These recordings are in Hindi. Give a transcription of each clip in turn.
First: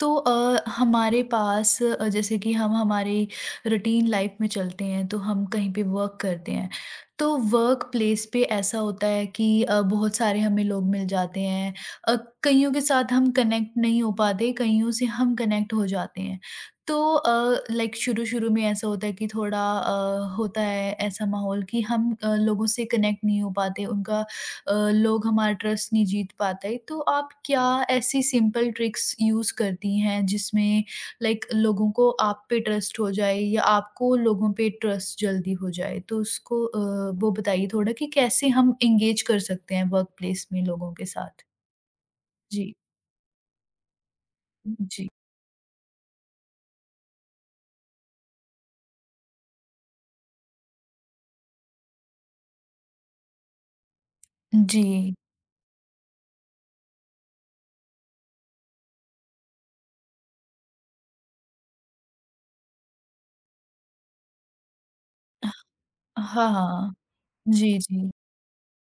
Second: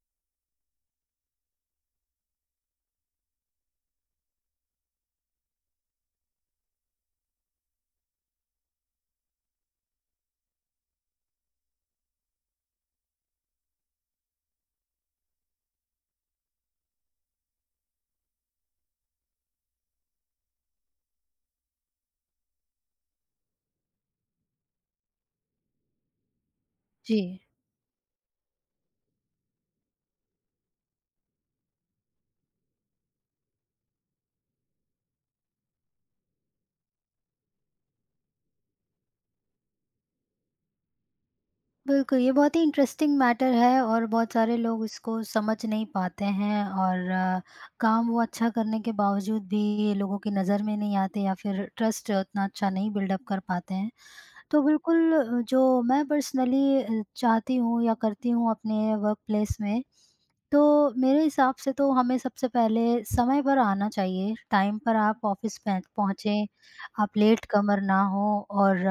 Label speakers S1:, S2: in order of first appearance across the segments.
S1: तो हमारे पास जैसे कि हम हमारी रूटीन लाइफ में चलते हैं तो हम कहीं पे वर्क करते हैं। तो वर्क प्लेस पे ऐसा होता है कि बहुत सारे हमें लोग मिल जाते हैं। अ, कईयों के साथ हम कनेक्ट नहीं हो पाते, कईयों से हम कनेक्ट हो जाते हैं। तो लाइक शुरू शुरू में ऐसा होता है कि थोड़ा होता है ऐसा माहौल कि हम लोगों से कनेक्ट नहीं हो पाते उनका, लोग हमारा ट्रस्ट नहीं जीत पाते। तो
S2: जी,
S1: आप क्या ऐसी सिंपल ट्रिक्स यूज़ करती हैं जिसमें लाइक लोगों को आप पे ट्रस्ट हो जाए या आपको लोगों पे ट्रस्ट जल्दी हो जाए? तो उसको वो बताइए थोड़ा कि कैसे हम एंगेज कर सकते हैं वर्कप्लेस में लोगों के साथ?
S2: बिल्कुल, ये बहुत ही
S1: जी।
S2: इंटरेस्टिंग मैटर है और बहुत सारे लोग
S1: जी।
S2: इसको समझ नहीं पाते हैं और काम वो अच्छा करने के बावजूद भी ये लोगों की नज़र में नहीं आते या फिर ट्रस्ट उतना अच्छा नहीं बिल्डअप कर पाते हैं। तो
S1: जी।
S2: बिल्कुल जो मैं पर्सनली चाहती हूँ या करती हूँ अपने वर्क प्लेस में, तो मेरे हिसाब से तो हमें सबसे पहले समय पर आना चाहिए, टाइम पर आप ऑफ़िस पे पहुँचें,
S1: हाँ, हाँ।
S2: आप लेट
S1: जी,
S2: कमर ना
S1: जी।
S2: हों और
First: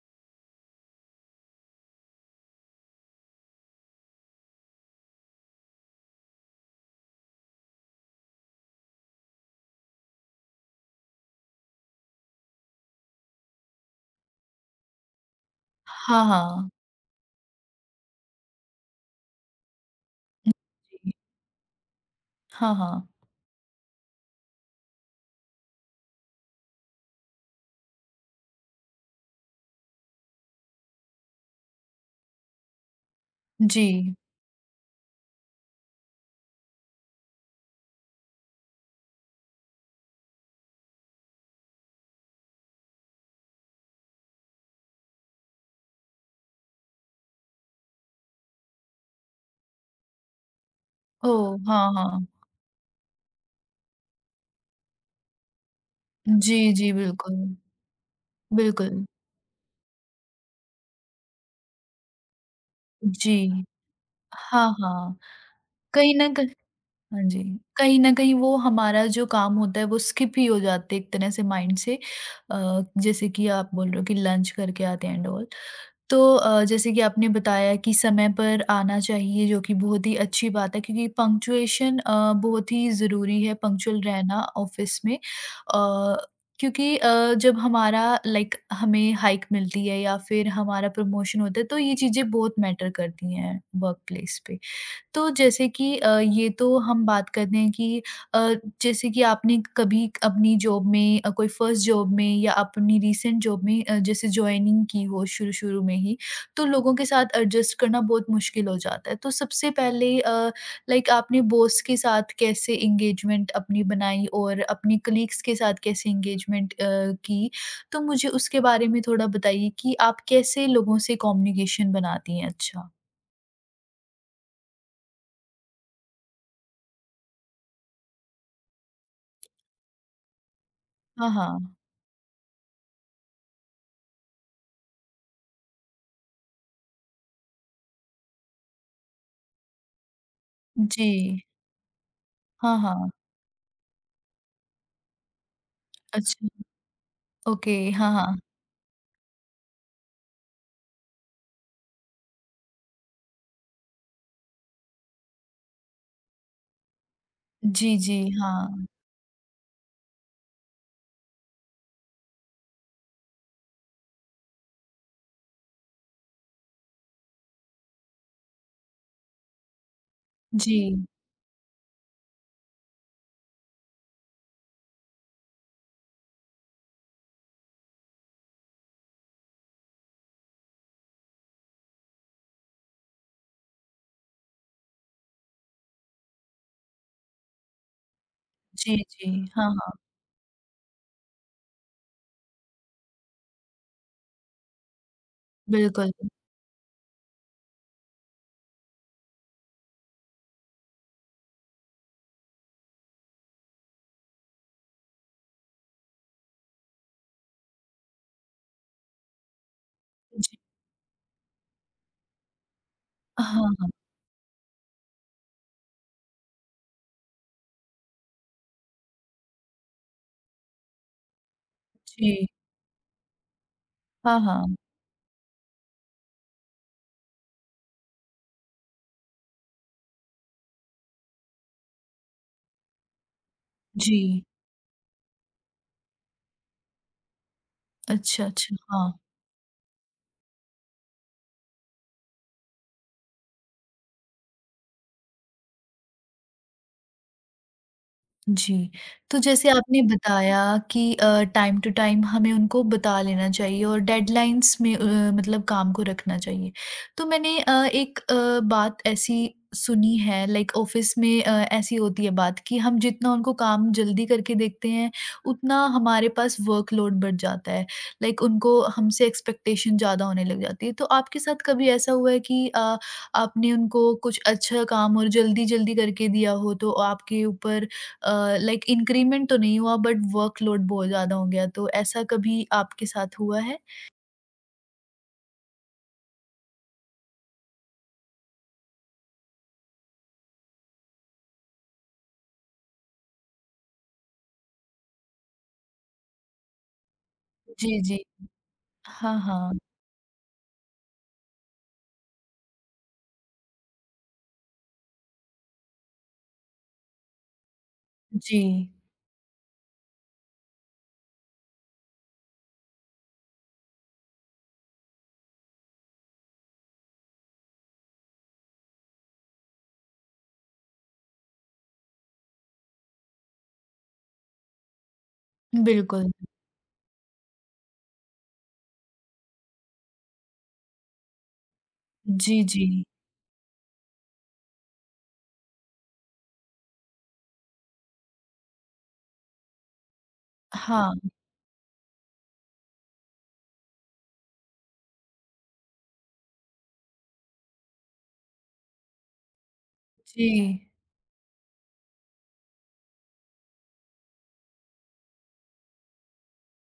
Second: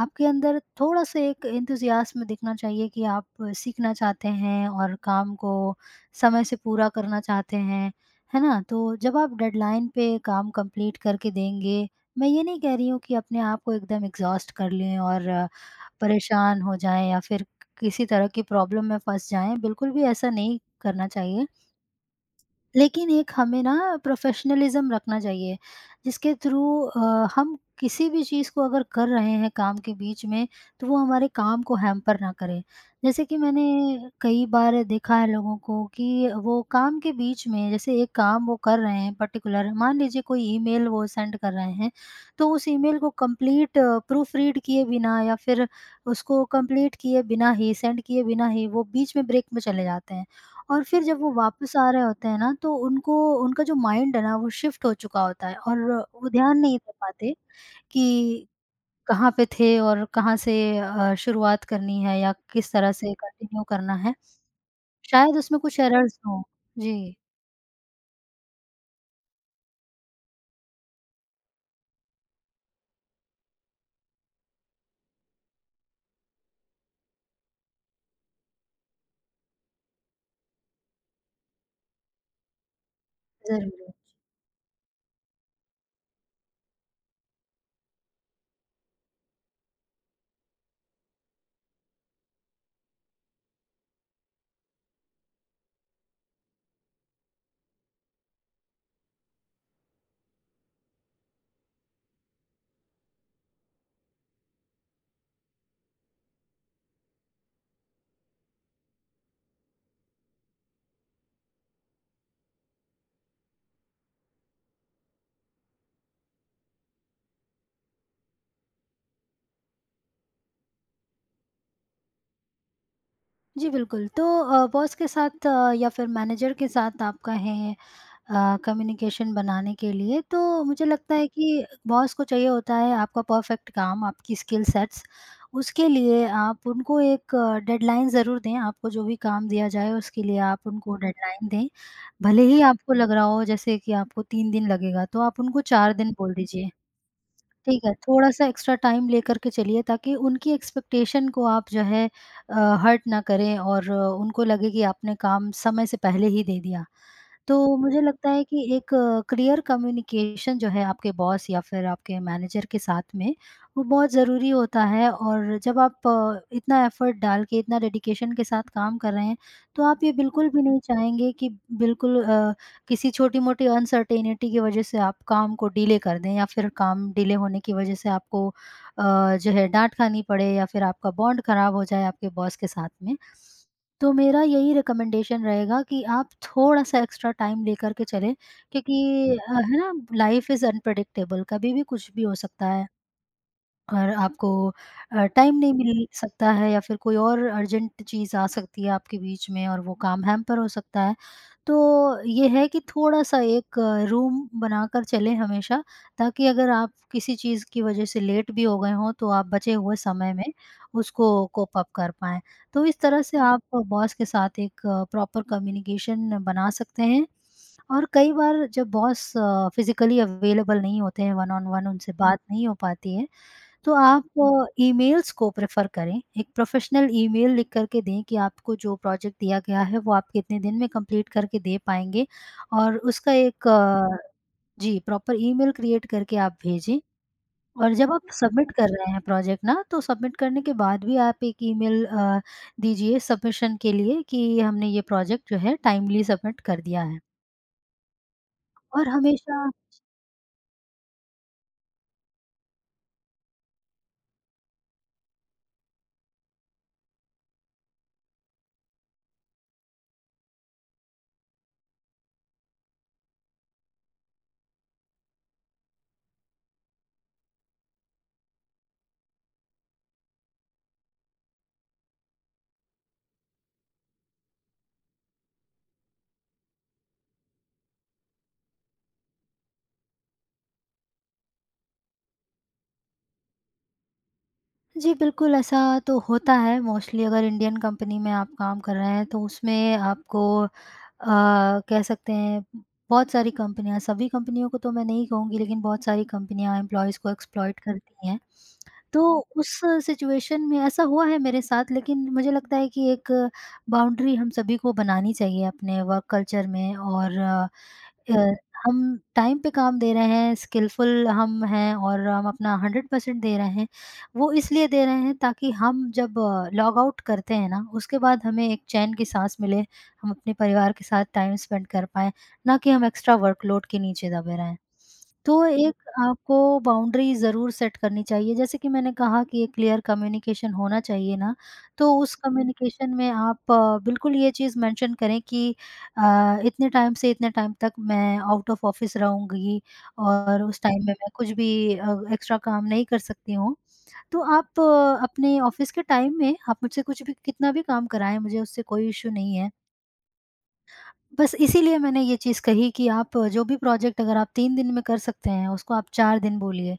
S2: आपके अंदर थोड़ा-सा एक एंथुसियास्म दिखना चाहिए कि आप सीखना चाहते हैं और काम को समय से पूरा करना चाहते हैं, है ना? तो जब आप डेडलाइन पे काम कंप्लीट करके देंगे, मैं ये नहीं कह रही हूँ कि अपने आप को एकदम एग्ज़ॉस्ट कर लें और
S1: हाँ,
S2: परेशान
S1: हाँ।
S2: हो जाएँ या फिर किसी तरह की प्रॉब्लम में फँस जाएँ। बिल्कुल भी ऐसा नहीं करना
S1: जी।
S2: चाहिए।
S1: हाँ, हाँ।
S2: लेकिन एक हमें ना प्रोफेशनलिज्म रखना चाहिए, जिसके थ्रू हम किसी भी चीज़ को अगर कर रहे हैं काम के बीच में, तो वो हमारे काम को हैम्पर ना करे। जैसे कि मैंने
S1: जी।
S2: कई बार देखा है लोगों को कि वो काम के बीच में, जैसे एक काम वो कर रहे हैं पर्टिकुलर, मान लीजिए कोई ईमेल वो सेंड कर रहे हैं, तो उस ईमेल को कंप्लीट प्रूफ रीड किए बिना या फिर उसको कंप्लीट किए बिना ही, सेंड किए बिना ही वो बीच में ब्रेक में चले जाते हैं। और फिर जब वो
S1: ओह!
S2: वापस आ
S1: हाँ,
S2: रहे
S1: हाँ।
S2: होते हैं ना, तो उनको, उनका जो माइंड है ना, वो शिफ्ट हो चुका होता है और वो
S1: जी,
S2: ध्यान नहीं
S1: जी,
S2: दे पाते
S1: बिल्कुल।
S2: कि
S1: बिल्कुल।
S2: कहाँ पे थे और कहाँ से शुरुआत करनी है या किस तरह से
S1: जी।
S2: कंटिन्यू करना है।
S1: हाँ, हाँ।
S2: शायद उसमें कुछ
S1: कहीं
S2: एरर्स
S1: न
S2: हों।
S1: कहीं
S2: जी,
S1: हाँ जी। कहीं न कहीं वो हमारा जो काम होता है वो स्किप ही हो जाते हैं एक तरह से माइंड से। जैसे कि आप बोल रहे हो कि लंच करके आते हैं एंड ऑल। तो जैसे कि आपने बताया कि समय पर आना चाहिए जो कि बहुत ही अच्छी बात है, क्योंकि पंक्चुएशन बहुत ही ज़रूरी है,
S2: ज़रूर।
S1: पंक्चुअल रहना ऑफ़िस में। क्योंकि जब हमारा लाइक हमें हाइक मिलती है या फिर हमारा प्रमोशन होता है तो ये चीज़ें बहुत मैटर करती हैं वर्क प्लेस पे। तो जैसे कि ये तो हम बात करते हैं कि अ, जैसे कि आपने कभी अपनी जॉब में कोई फर्स्ट जॉब में या अपनी रीसेंट जॉब में, जैसे जॉइनिंग की हो शुरू शुरू में ही, तो लोगों के साथ एडजस्ट करना बहुत मुश्किल हो जाता है। तो सबसे पहले लाइक आपने बॉस के साथ कैसे इंगेजमेंट अपनी बनाई और अपने कलीग्स के साथ कैसे इंगेजमेंट की, तो मुझे उसके बारे में थोड़ा बताइए कि आप कैसे लोगों से कम्युनिकेशन बनाती हैं अच्छा।
S2: जी, बिल्कुल। तो बॉस के साथ या फिर मैनेजर के साथ आपका है, कम्युनिकेशन बनाने के लिए, तो मुझे लगता है
S1: हाँ हाँ।
S2: कि बॉस को चाहिए होता है आपका परफेक्ट काम, आपकी स्किल सेट्स। उसके लिए आप उनको एक डेडलाइन ज़रूर दें, आपको जो भी काम दिया जाए उसके लिए आप उनको
S1: जी।
S2: डेडलाइन दें। भले ही
S1: हाँ,
S2: आपको
S1: हाँ।
S2: लग रहा हो जैसे कि आपको 3 दिन लगेगा, तो आप उनको 4 दिन बोल
S1: अच्छा,
S2: दीजिए,
S1: ओके,
S2: ठीक है?
S1: हाँ, हाँ।
S2: थोड़ा-सा एक्स्ट्रा टाइम लेकर के चलिए, ताकि उनकी एक्सपेक्टेशन को आप जो है अ, हर्ट ना करें और उनको लगे कि आपने काम समय से पहले ही दे दिया। तो
S1: जी,
S2: मुझे
S1: जी,
S2: लगता है कि
S1: हाँ।
S2: एक क्लियर कम्युनिकेशन जो है आपके बॉस या फिर आपके मैनेजर के साथ में, वो बहुत ज़रूरी होता है। और जब आप इतना एफर्ट डाल के, इतना डेडिकेशन के साथ काम कर रहे हैं, तो आप ये बिल्कुल भी नहीं
S1: जी,
S2: चाहेंगे कि बिल्कुल किसी छोटी मोटी अनसर्टेनिटी की वजह से आप काम को डिले कर दें या फिर काम डिले होने की वजह से आपको जो है डांट खानी पड़े या फिर आपका बॉन्ड खराब हो जाए आपके बॉस के साथ में। तो मेरा यही रिकमेंडेशन रहेगा कि आप थोड़ा-सा एक्स्ट्रा टाइम लेकर के चलें,
S1: जी, जी,
S2: क्योंकि
S1: हाँ,
S2: है
S1: हाँ,
S2: ना, लाइफ इज़ अनप्रेडिक्टेबल, कभी भी कुछ भी हो सकता है। और आपको टाइम नहीं मिल
S1: बिल्कुल।
S2: सकता है या फिर कोई और अर्जेंट चीज़ आ सकती है आपके बीच में और वो काम हैम्पर हो सकता है। तो ये है कि थोड़ा-सा एक रूम बनाकर चलें हमेशा, ताकि अगर आप किसी चीज़ की वज़ह से लेट भी हो गए हों, तो आप बचे हुए समय में
S1: जी,
S2: उसको कोप अप कर पाएँ। तो इस तरह से आप
S1: हाँ, हाँ,
S2: बॉस के साथ एक प्रॉपर कम्युनिकेशन बना सकते हैं। और कई बार जब बॉस फिज़िकली अवेलेबल नहीं होते हैं, वन ऑन वन उनसे बात
S1: जी,
S2: नहीं हो पाती है, तो
S1: हाँ,
S2: आप
S1: हाँ,
S2: ईमेल्स को प्रेफ़र करें, एक प्रोफ़ेशनल ईमेल लिख कर के दें कि आपको जो प्रोजेक्ट दिया गया है वो आप कितने दिन में कंप्लीट करके दे पाएँगे। और उसका एक
S1: जी।
S2: जी, प्रॉपर ईमेल क्रिएट करके आप भेजें। और जब आप
S1: अच्छा,
S2: सबमिट
S1: अच्छा,
S2: कर रहे
S1: हाँ।
S2: हैं प्रोजेक्ट ना, तो सबमिट करने के बाद भी आप एक ईमेल दीजिए सबमिशन के लिए कि हमने ये प्रोजेक्ट जो है टाइमली सबमिट कर दिया है।
S1: जी।
S2: और
S1: तो
S2: हमेशा
S1: जैसे आपने बताया कि टाइम टू टाइम हमें उनको बता लेना चाहिए और डेडलाइंस में मतलब काम को रखना चाहिए। तो मैंने एक बात ऐसी सुनी है लाइक ऑफ़िस में ऐसी होती है बात कि हम जितना उनको काम जल्दी करके देखते हैं, उतना हमारे पास वर्कलोड बढ़ जाता है। लाइक उनको हमसे एक्सपेक्टेशन ज़्यादा होने लग जाती है। तो आपके साथ कभी ऐसा हुआ है कि आपने उनको कुछ अच्छा काम और जल्दी-जल्दी करके दिया हो तो आपके ऊपर लाइक इंक्रीमेंट तो नहीं हुआ बट वर्कलोड बहुत ज़्यादा हो गया, तो ऐसा कभी आपके साथ हुआ है?
S2: जी, बिल्कुल ऐसा तो होता है। मोस्टली अगर इंडियन कंपनी में आप काम कर रहे हैं, तो उसमें आपको कह सकते हैं, बहुत सारी कंपनियाँ, सभी कंपनियों को तो मैं नहीं कहूँगी लेकिन बहुत सारी कंपनियाँ एम्प्लॉइज़ को एक्सप्लॉइट
S1: जी, जी।
S2: करती हैं। तो
S1: हाँ, हाँ।
S2: उस सिचुएशन में ऐसा हुआ है मेरे साथ, लेकिन मुझे लगता है कि एक बाउंड्री हम सभी को बनानी चाहिए अपने वर्क कल्चर में। और अ,
S1: जी,
S2: हम टाइम पे काम दे रहे हैं, स्किलफुल हम हैं और हम अपना 100% दे रहे हैं। वो इसलिए दे रहे हैं, ताकि हम जब लॉग आउट करते हैं ना, उसके बाद हमें एक चैन की साँस मिले, हम अपने परिवार के साथ टाइम स्पेंड कर पाएँ, ना कि हम एक्स्ट्रा वर्कलोड के नीचे दबे रहें। तो एक
S1: बिल्कुल।
S2: आपको बाउंड्री ज़रूर सेट करनी चाहिए। जैसे कि मैंने कहा कि एक क्लियर कम्युनिकेशन होना चाहिए ना, तो उस
S1: जी, जी।
S2: कम्युनिकेशन में आप बिल्कुल ये चीज़ मेंशन करें कि इतने टाइम से इतने टाइम तक मैं आउट ऑफ ऑफिस रहूँगी और उस टाइम में
S1: हाँ,
S2: मैं कुछ भी एक्स्ट्रा काम नहीं कर सकती हूँ। तो आप अपने ऑफिस के टाइम में आप मुझसे कुछ भी, कितना भी काम कराएँ, मुझे उससे कोई इश्यू नहीं है।
S1: जी।
S2: बस इसीलिए मैंने ये चीज़ कही कि आप जो भी प्रोजेक्ट, अगर आप 3 दिन में कर सकते हैं, उसको आप 4 दिन बोलिए,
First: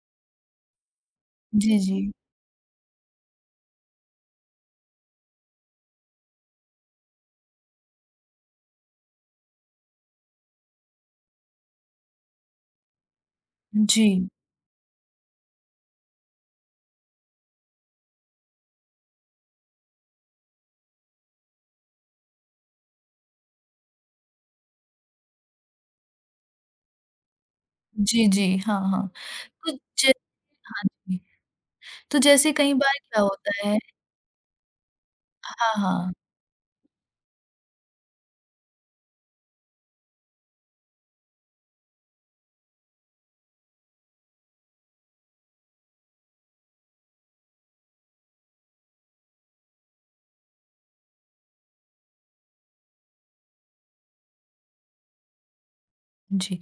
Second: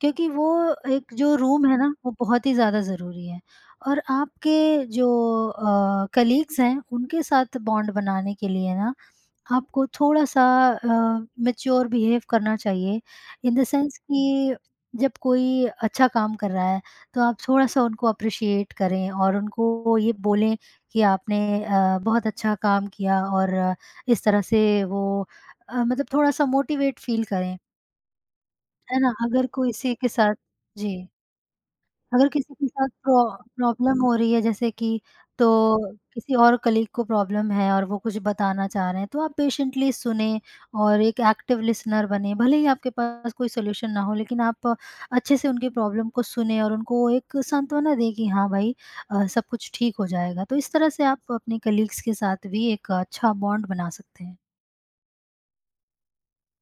S2: क्योंकि वो एक जो रूम है
S1: जी,
S2: ना,
S1: जी।
S2: वो बहुत ही ज़्यादा ज़रूरी है। और आपके जो कलीग्स हैं, उनके साथ बॉन्ड बनाने के लिए ना आपको थोड़ा-सा मैच्योर बिहेव करना चाहिए, इन द सेंस
S1: जी।
S2: कि जब कोई अच्छा काम कर रहा है, तो आप थोड़ा-सा उनको अप्रिशिएट करें और उनको ये बोलें कि आपने बहुत अच्छा काम किया और इस तरह से वो मतलब थोड़ा-सा मोटिवेट फील करें,
S1: जी, जी। हाँ,
S2: है
S1: हाँ।
S2: ना? अगर कोई
S1: तो
S2: इसी के
S1: जै
S2: साथ
S1: हाँ
S2: जी।
S1: जी। तो
S2: अगर
S1: जैसे
S2: किसी के
S1: कई
S2: साथ
S1: बार क्या होता है।
S2: प्रॉब्लम हो रही है, जैसे कि, तो
S1: हाँ, हाँ।
S2: किसी और कलीग को प्रॉब्लम है और वो कुछ बताना चाह रहे हैं, तो आप पेशेंटली सुनें और एक एक्टिव लिसनर बनें। भले ही आपके पास कोई सॉल्यूशन ना हो लेकिन आप अच्छे से उनकी प्रॉब्लम को सुनें और उनको एक सांत्वना दें कि हाँ भाई, सब कुछ ठीक हो जाएगा। तो इस तरह से आप अपने कलीग्स के साथ भी एक अच्छा बॉन्ड बना सकते हैं।
S1: जी।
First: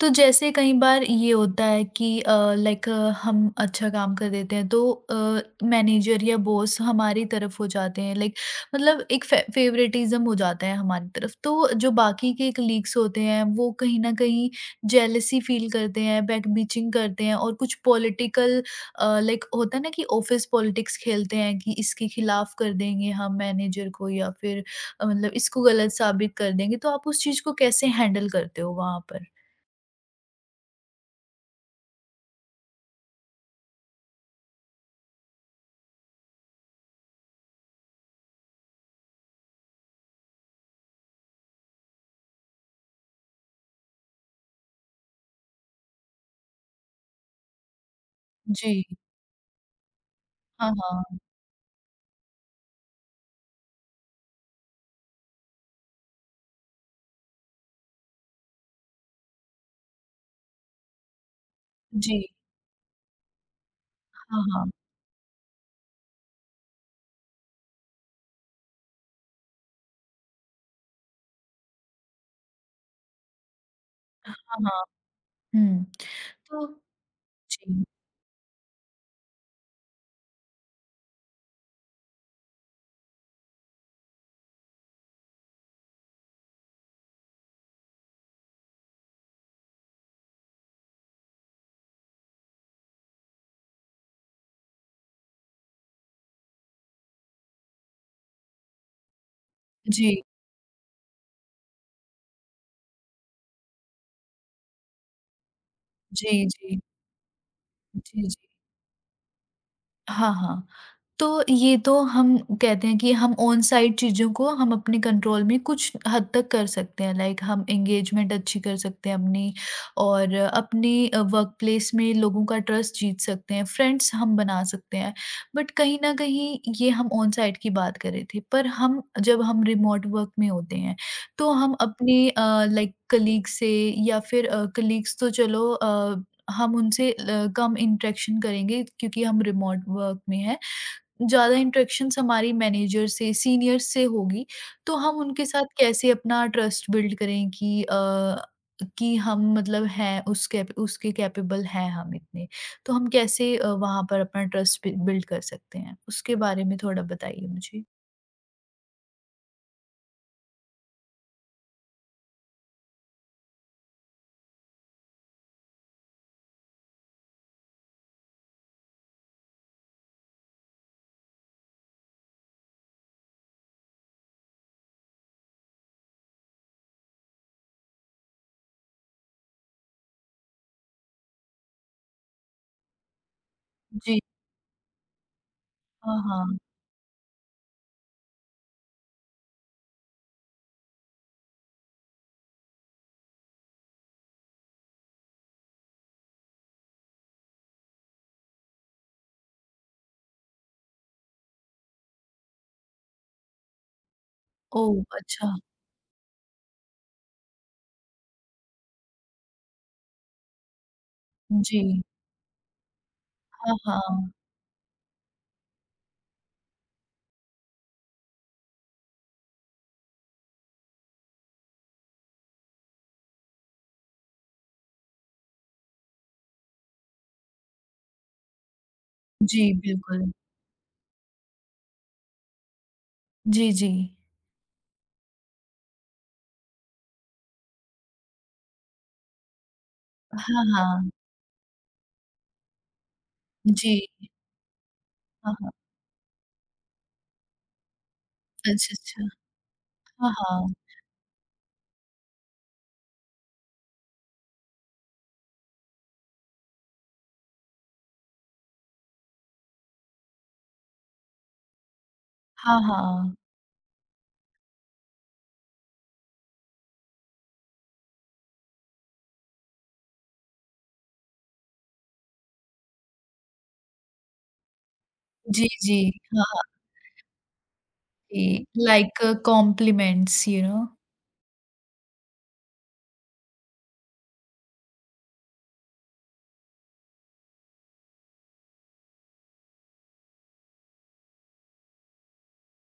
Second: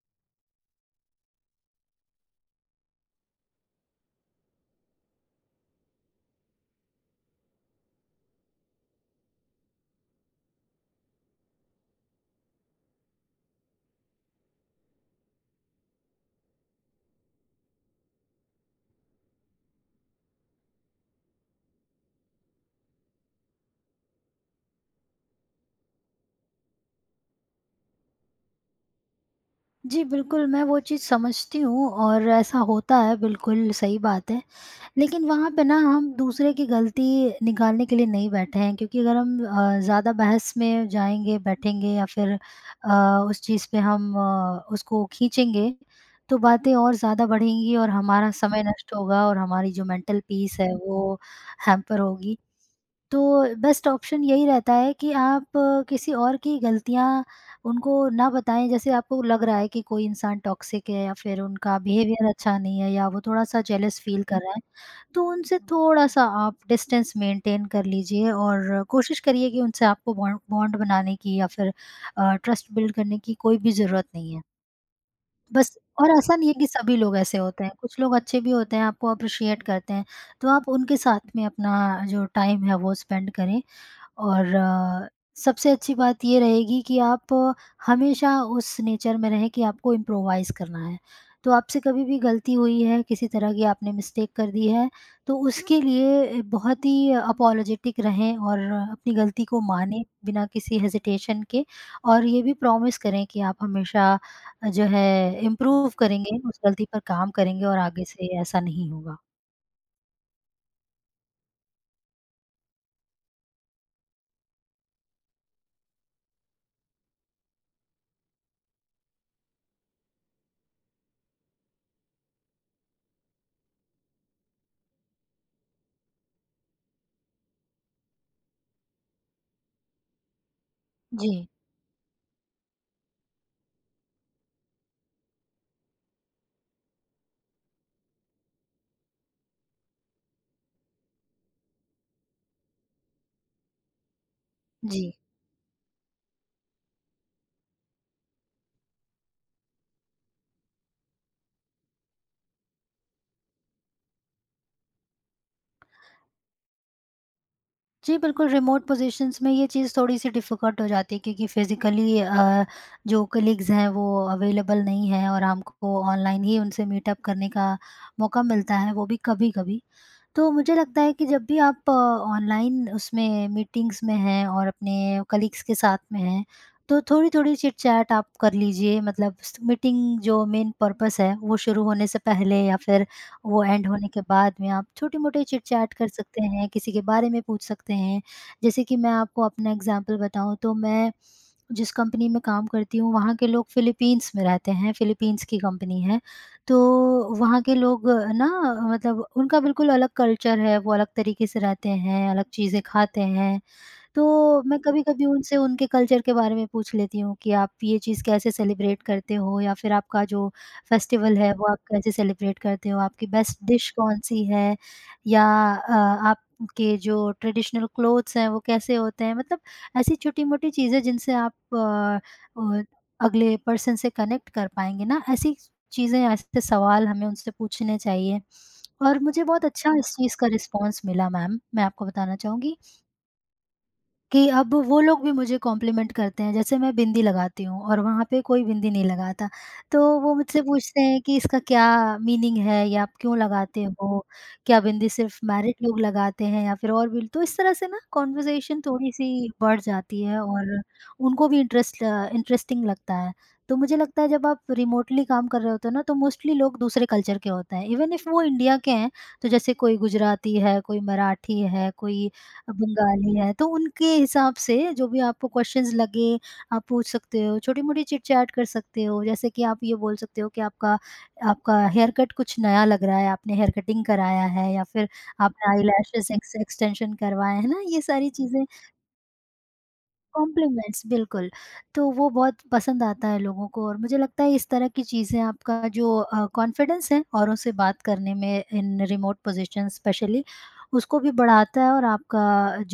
S1: तो जैसे कई बार ये होता है कि लाइक हम अच्छा काम कर देते हैं तो मैनेजर या बॉस हमारी तरफ हो जाते हैं, लाइक मतलब एक फे फेवरेटिज्म हो जाता है हमारी तरफ। तो जो बाकी के कलीग्स होते हैं वो कहीं न कहीं जेलसी फील करते हैं, बैकबीचिंग करते हैं और कुछ पॉलिटिकल लाइक होता है ना कि ऑफ़िस पॉलिटिक्स खेलते हैं कि इसके खिलाफ कर देंगे हम मैनेजर को या फिर मतलब इसको गलत साबित कर देंगे, तो आप उस चीज़ को कैसे हैंडल करते हो वहाँ पर?
S2: जी, बिल्कुल, मैं वो चीज़ समझती हूँ और ऐसा होता है, बिल्कुल सही बात है। लेकिन वहाँ पे ना, हम दूसरे की गलती निकालने के लिए नहीं बैठे हैं, क्योंकि अगर हम ज़्यादा बहस में जाएँगे, बैठेंगे या फिर उस चीज़ पे हम उसको खींचेंगे, तो बातें और ज़्यादा बढ़ेंगी और हमारा समय
S1: जी,
S2: नष्ट होगा और हमारी जो मेंटल पीस
S1: हाँ,
S2: है
S1: हाँ।
S2: वो हैम्पर होगी। तो बेस्ट ऑप्शन यही रहता है कि आप किसी और की गलतियाँ उनको ना बताएँ। जैसे आपको लग रहा है कि कोई इंसान टॉक्सिक है या फिर उनका बिहेवियर
S1: जी,
S2: अच्छा नहीं है या वो थोड़ा-सा जेलस फील कर
S1: हाँ,
S2: रहा है,
S1: हाँ,
S2: तो उनसे थोड़ा-सा आप डिस्टेंस मेंटेन कर लीजिए और कोशिश करिए कि उनसे आपको बॉन्ड बॉन्ड बनाने की या फिर ट्रस्ट बिल्ड करने की कोई भी ज़रूरत
S1: हाँ,
S2: नहीं है।
S1: हाँ।
S2: बस,
S1: हुँ,
S2: और ऐसा नहीं है
S1: तो
S2: कि सभी लोग ऐसे होते हैं,
S1: जी,
S2: कुछ लोग अच्छे भी होते हैं, आपको अप्रिशिएट करते हैं, तो आप उनके साथ में अपना जो टाइम है वो स्पेंड करें। और सबसे अच्छी बात ये रहेगी कि आप हमेशा उस नेचर में रहें कि आपको इम्प्रोवाइज़ करना है। तो आपसे कभी भी गलती हुई है, किसी तरह की आपने मिस्टेक कर दी है, तो उसके लिए बहुत ही अपॉलोजेटिक रहें और अपनी गलती को मानें
S1: जी,
S2: बिना किसी हेजिटेशन के। और ये भी प्रॉमिस करें कि आप हमेशा जो है इम्प्रूव करेंगे,
S1: जी,
S2: उस
S1: जी,
S2: गलती पर काम करेंगे और आगे
S1: जी,
S2: से
S1: जी।
S2: ऐसा नहीं होगा।
S1: हाँ, हाँ। तो ये तो हम कहते हैं कि हम ऑन साइट चीज़ों को हम अपने कंट्रोल में कुछ हद तक कर सकते हैं, लाइक हम एंगेजमेंट अच्छी कर सकते हैं अपनी, और अपने वर्क प्लेस में लोगों का ट्रस्ट जीत सकते हैं, फ्रेंड्स हम बना सकते हैं। बट कहीं ना कहीं ये हम ऑन साइट की बात कर रहे थे, पर हम जब हम रिमोट वर्क में होते हैं
S2: जी,
S1: तो हम अपने लाइक कलीग से या फिर कलीग्स तो चलो, हम उनसे कम इंटरेक्शन करेंगे क्योंकि हम रिमोट वर्क में हैं। ज़्यादा इंटरेक्शंस हमारी मैनेजर से, सीनियर्स से होगी, तो
S2: जी।
S1: हम उनके साथ कैसे अपना ट्रस्ट बिल्ड करें कि कि हम मतलब हैं उस कैप उसके कैपेबल हैं हम इतने। तो हम कैसे वहाँ पर अपना ट्रस्ट बि बिल्ड कर सकते हैं? उसके बारे में थोड़ा बताइए मुझे।
S2: जी, बिल्कुल, रिमोट पोज़ीशंस में ये चीज़ थोड़ी-सी डिफ़िकल्ट हो जाती है, क्योंकि फ़िज़िकली जो कलीग्स हैं वो अवेलेबल नहीं हैं और हमको ऑनलाइन ही उनसे मीटअप करने का मौका मिलता है, वो भी कभी-कभी। तो मुझे लगता है कि जब भी आप ऑनलाइन उसमें मीटिंग्स में हैं और अपने कलीग्स के साथ में हैं, तो थोड़ी-थोड़ी चिट-चैट आप कर लीजिए, मतलब स मीटिंग जो मेन पर्पस है वो शुरू होने से पहले या फिर वो एंड होने
S1: जी।
S2: के बाद में आप छोटी-मोटी चिट-चैट कर
S1: हाँ,
S2: सकते
S1: हाँ।
S2: हैं, किसी के बारे में पूछ सकते हैं। जैसे कि मैं आपको अपना एग्ज़ाम्पल बताऊँ, तो मैं जिस कंपनी में काम करती हूँ, वहाँ के लोग फ़िलीपींस में रहते हैं, फ़िलीपींस की कंपनी है। तो वहाँ के लोग ना, मतलब उनका बिल्कुल अलग कल्चर है, वो अलग तरीके से रहते हैं, अलग चीज़ें खाते हैं। तो मैं
S1: ओह!
S2: कभी-कभी
S1: अच्छा।
S2: उनसे उनके कल्चर के बारे में पूछ लेती हूँ कि आप ये चीज़ कैसे सेलिब्रेट करते हो या फिर आपका जो फेस्टिवल है वो
S1: जी।
S2: आप कैसे सेलिब्रेट करते हो? आपकी बेस्ट
S1: हाँ,
S2: डिश
S1: हाँ।
S2: कौन-सी है या अ, आपके जो ट्रेडिशनल क्लोथ्स हैं वो कैसे होते हैं? मतलब ऐसी छोटी-मोटी चीज़ें जिनसे आप और अगले पर्सन से कनेक्ट कर पाएँगे ना, ऐसी चीज़ें, ऐसे सवाल हमें उनसे पूछने चाहिए। और मुझे
S1: जी,
S2: बहुत अच्छा इस
S1: बिल्कुल।
S2: चीज़ का रिस्पॉन्स मिला, मैम, मैं आपको बताना चाहूँगी
S1: जी, जी।
S2: कि अब वो लोग भी मुझे कॉम्प्लीमेंट करते हैं। जैसे मैं बिंदी लगाती हूँ और वहाँ पे कोई बिंदी नहीं लगाता। तो वो मुझसे
S1: हाँ,
S2: पूछते
S1: हाँ।
S2: हैं कि इसका क्या मीनिंग है या आप क्यों लगाते
S1: जी।
S2: हो? क्या बिंदी सिर्फ़
S1: हाँ, हाँ।
S2: मैरिड लोग लगाते हैं या फिर और भी? तो इस तरह से ना, कन्वर्सेशन
S1: अच्छा, अच्छा।
S2: थोड़ी-सी बढ़ जाती
S1: हाँ,
S2: है
S1: हाँ।
S2: और उनको भी इंटरेस्टिंग लगता है। तो मुझे लगता है जब आप रिमोटली काम कर रहे होते हो ना, तो मोस्टली लोग दूसरे कल्चर के होते हैं। इवन इफ वो इंडिया के हैं, तो जैसे कोई गुजराती है, कोई मराठी है, कोई
S1: हाँ, हाँ।
S2: बंगाली है, तो उनके हिसाब से जो भी आपको क्वेश्चंस लगे, आप पूछ सकते हो, छोटी-मोटी चिट-चैट कर सकते हो। जैसे कि आप ये बोल सकते हो कि आपका आपका हेयर कट कुछ नया लग रहा है, आपने हेयर कटिंग कराया है या फिर
S1: जी,
S2: आपने
S1: जी।
S2: आईलैशेज़
S1: हाँ।
S2: एक्सटेंशन करवाए हैं ना, ये सारी चीज़ें
S1: Okay, like, compliments, you know?
S2: Compliments, बिल्कुल, तो वो बहुत पसंद आता है लोगों को। और मुझे लगता है इस तरह की चीज़ें आपका जो कॉन्फिडेंस है औरों से बात करने में, इन रिमोट पोज़ीशन स्पेशली, उसको भी बढ़ाता है और आपका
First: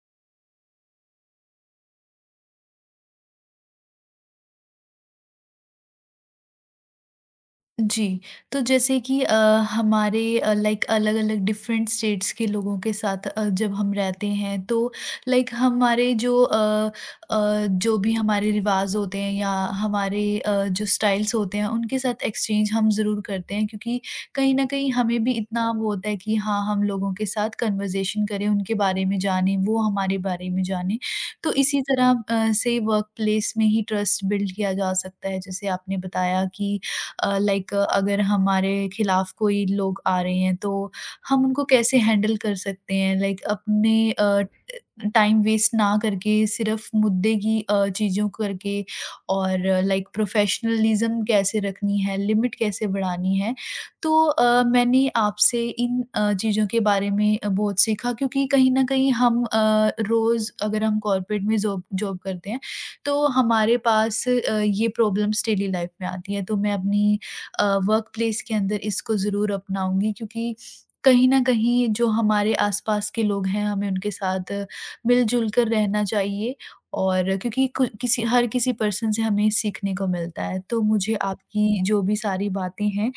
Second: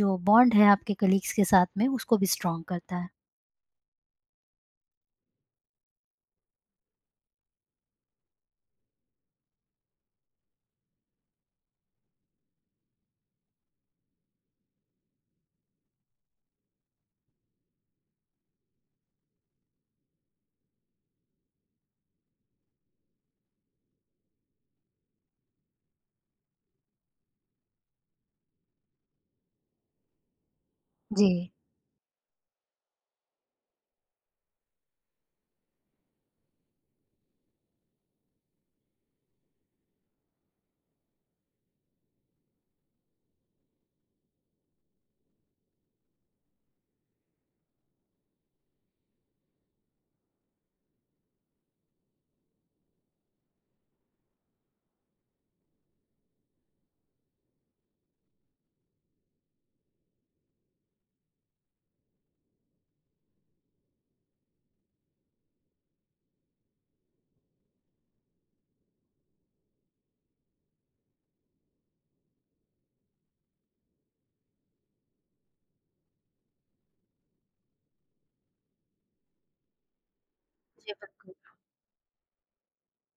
S2: जो बॉन्ड है आपके कलीग्स के साथ में उसको भी स्ट्रॉन्ग करता है।
S1: जी। तो जैसे कि हमारे लाइक अलग-अलग डिफरेंट स्टेट्स के लोगों के साथ जब हम रहते हैं तो लाइक हमारे जो अ अ, जो भी हमारे रिवाज़ होते हैं या हमारे जो स्टाइल्स होते हैं उनके साथ एक्सचेंज हम ज़रूर करते हैं, क्योंकि कहीं न कहीं हमें भी इतना वो होता है कि हाँ, हम लोगों के साथ कन्वर्सेशन करें, उनके बारे में जानें, वो हमारे बारे में जानें।
S2: जी।
S1: तो इसी तरह से वर्क प्लेस में ही ट्रस्ट बिल्ड किया जा सकता है। जैसे आपने बताया कि लाइक अगर हमारे खिलाफ कोई लोग आ रहे हैं तो हम उनको कैसे हैंडल कर सकते हैं, लाइक अपने टाइम वेस्ट ना करके, सिर्फ मुद्दे की चीज़ों करके, और लाइक प्रोफेशनलिज्म कैसे रखनी है, लिमिट कैसे बढ़ानी है। तो मैंने आपसे इन चीज़ों के बारे में बहुत सीखा, क्योंकि कहीं न कहीं हम रोज़ अगर हम कॉर्पोरेट में जॉब जॉब करते हैं, तो हमारे पास ये प्रॉब्लम्स डेली लाइफ में आती हैं। तो मैं अपनी वर्क प्लेस के अंदर इसको ज़रूर अपनाऊँगी, क्योंकि कहीं न कहीं जो हमारे आस-पास के लोग हैं, हमें उनके साथ मिल-जुल कर रहना चाहिए, और क्योंकि कु किसी हर किसी पर्सन से हमें सीखने को मिलता है। तो
S2: जी।
S1: मुझे आपकी जो भी सारी बातें हैं,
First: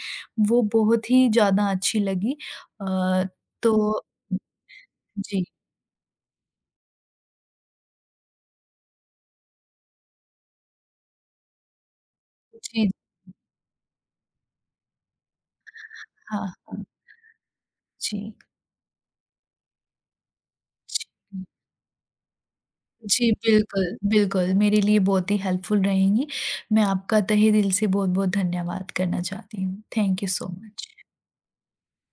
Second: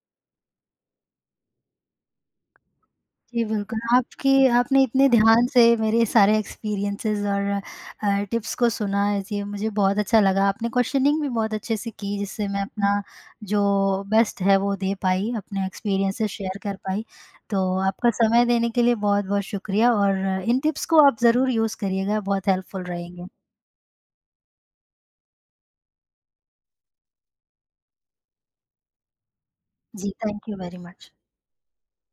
S1: वो बहुत ही ज़्यादा अच्छी लगी। अ,
S2: जी,
S1: तो
S2: बिल्कुल, आपकी, आपने इतने
S1: जी,
S2: ध्यान से मेरे सारे एक्सपीरियंसेस और टिप्स को सुना है जी, मुझे बहुत अच्छा लगा। आपने क्वेश्चनिंग भी बहुत अच्छे से की, जिससे मैं
S1: जी।
S2: अपना जो बेस्ट है वो दे पाई, अपने एक्सपीरियंसेस
S1: हाँ,
S2: शेयर कर
S1: हाँ।
S2: पाई। तो आपका
S1: जी,
S2: समय देने के लिए बहुत-बहुत शुक्रिया और इन टिप्स को आप
S1: जी।
S2: ज़रूर यूज़ करिएगा, बहुत हेल्पफुल रहेंगे।
S1: जी, बिल्कुल, बिल्कुल। मेरे लिए बहुत ही हेल्पफुल रहेंगी। मैं आपका तहे दिल से बहुत-बहुत धन्यवाद करना चाहती हूँ।
S2: जी,
S1: thank you so
S2: thank you very
S1: much.
S2: Much.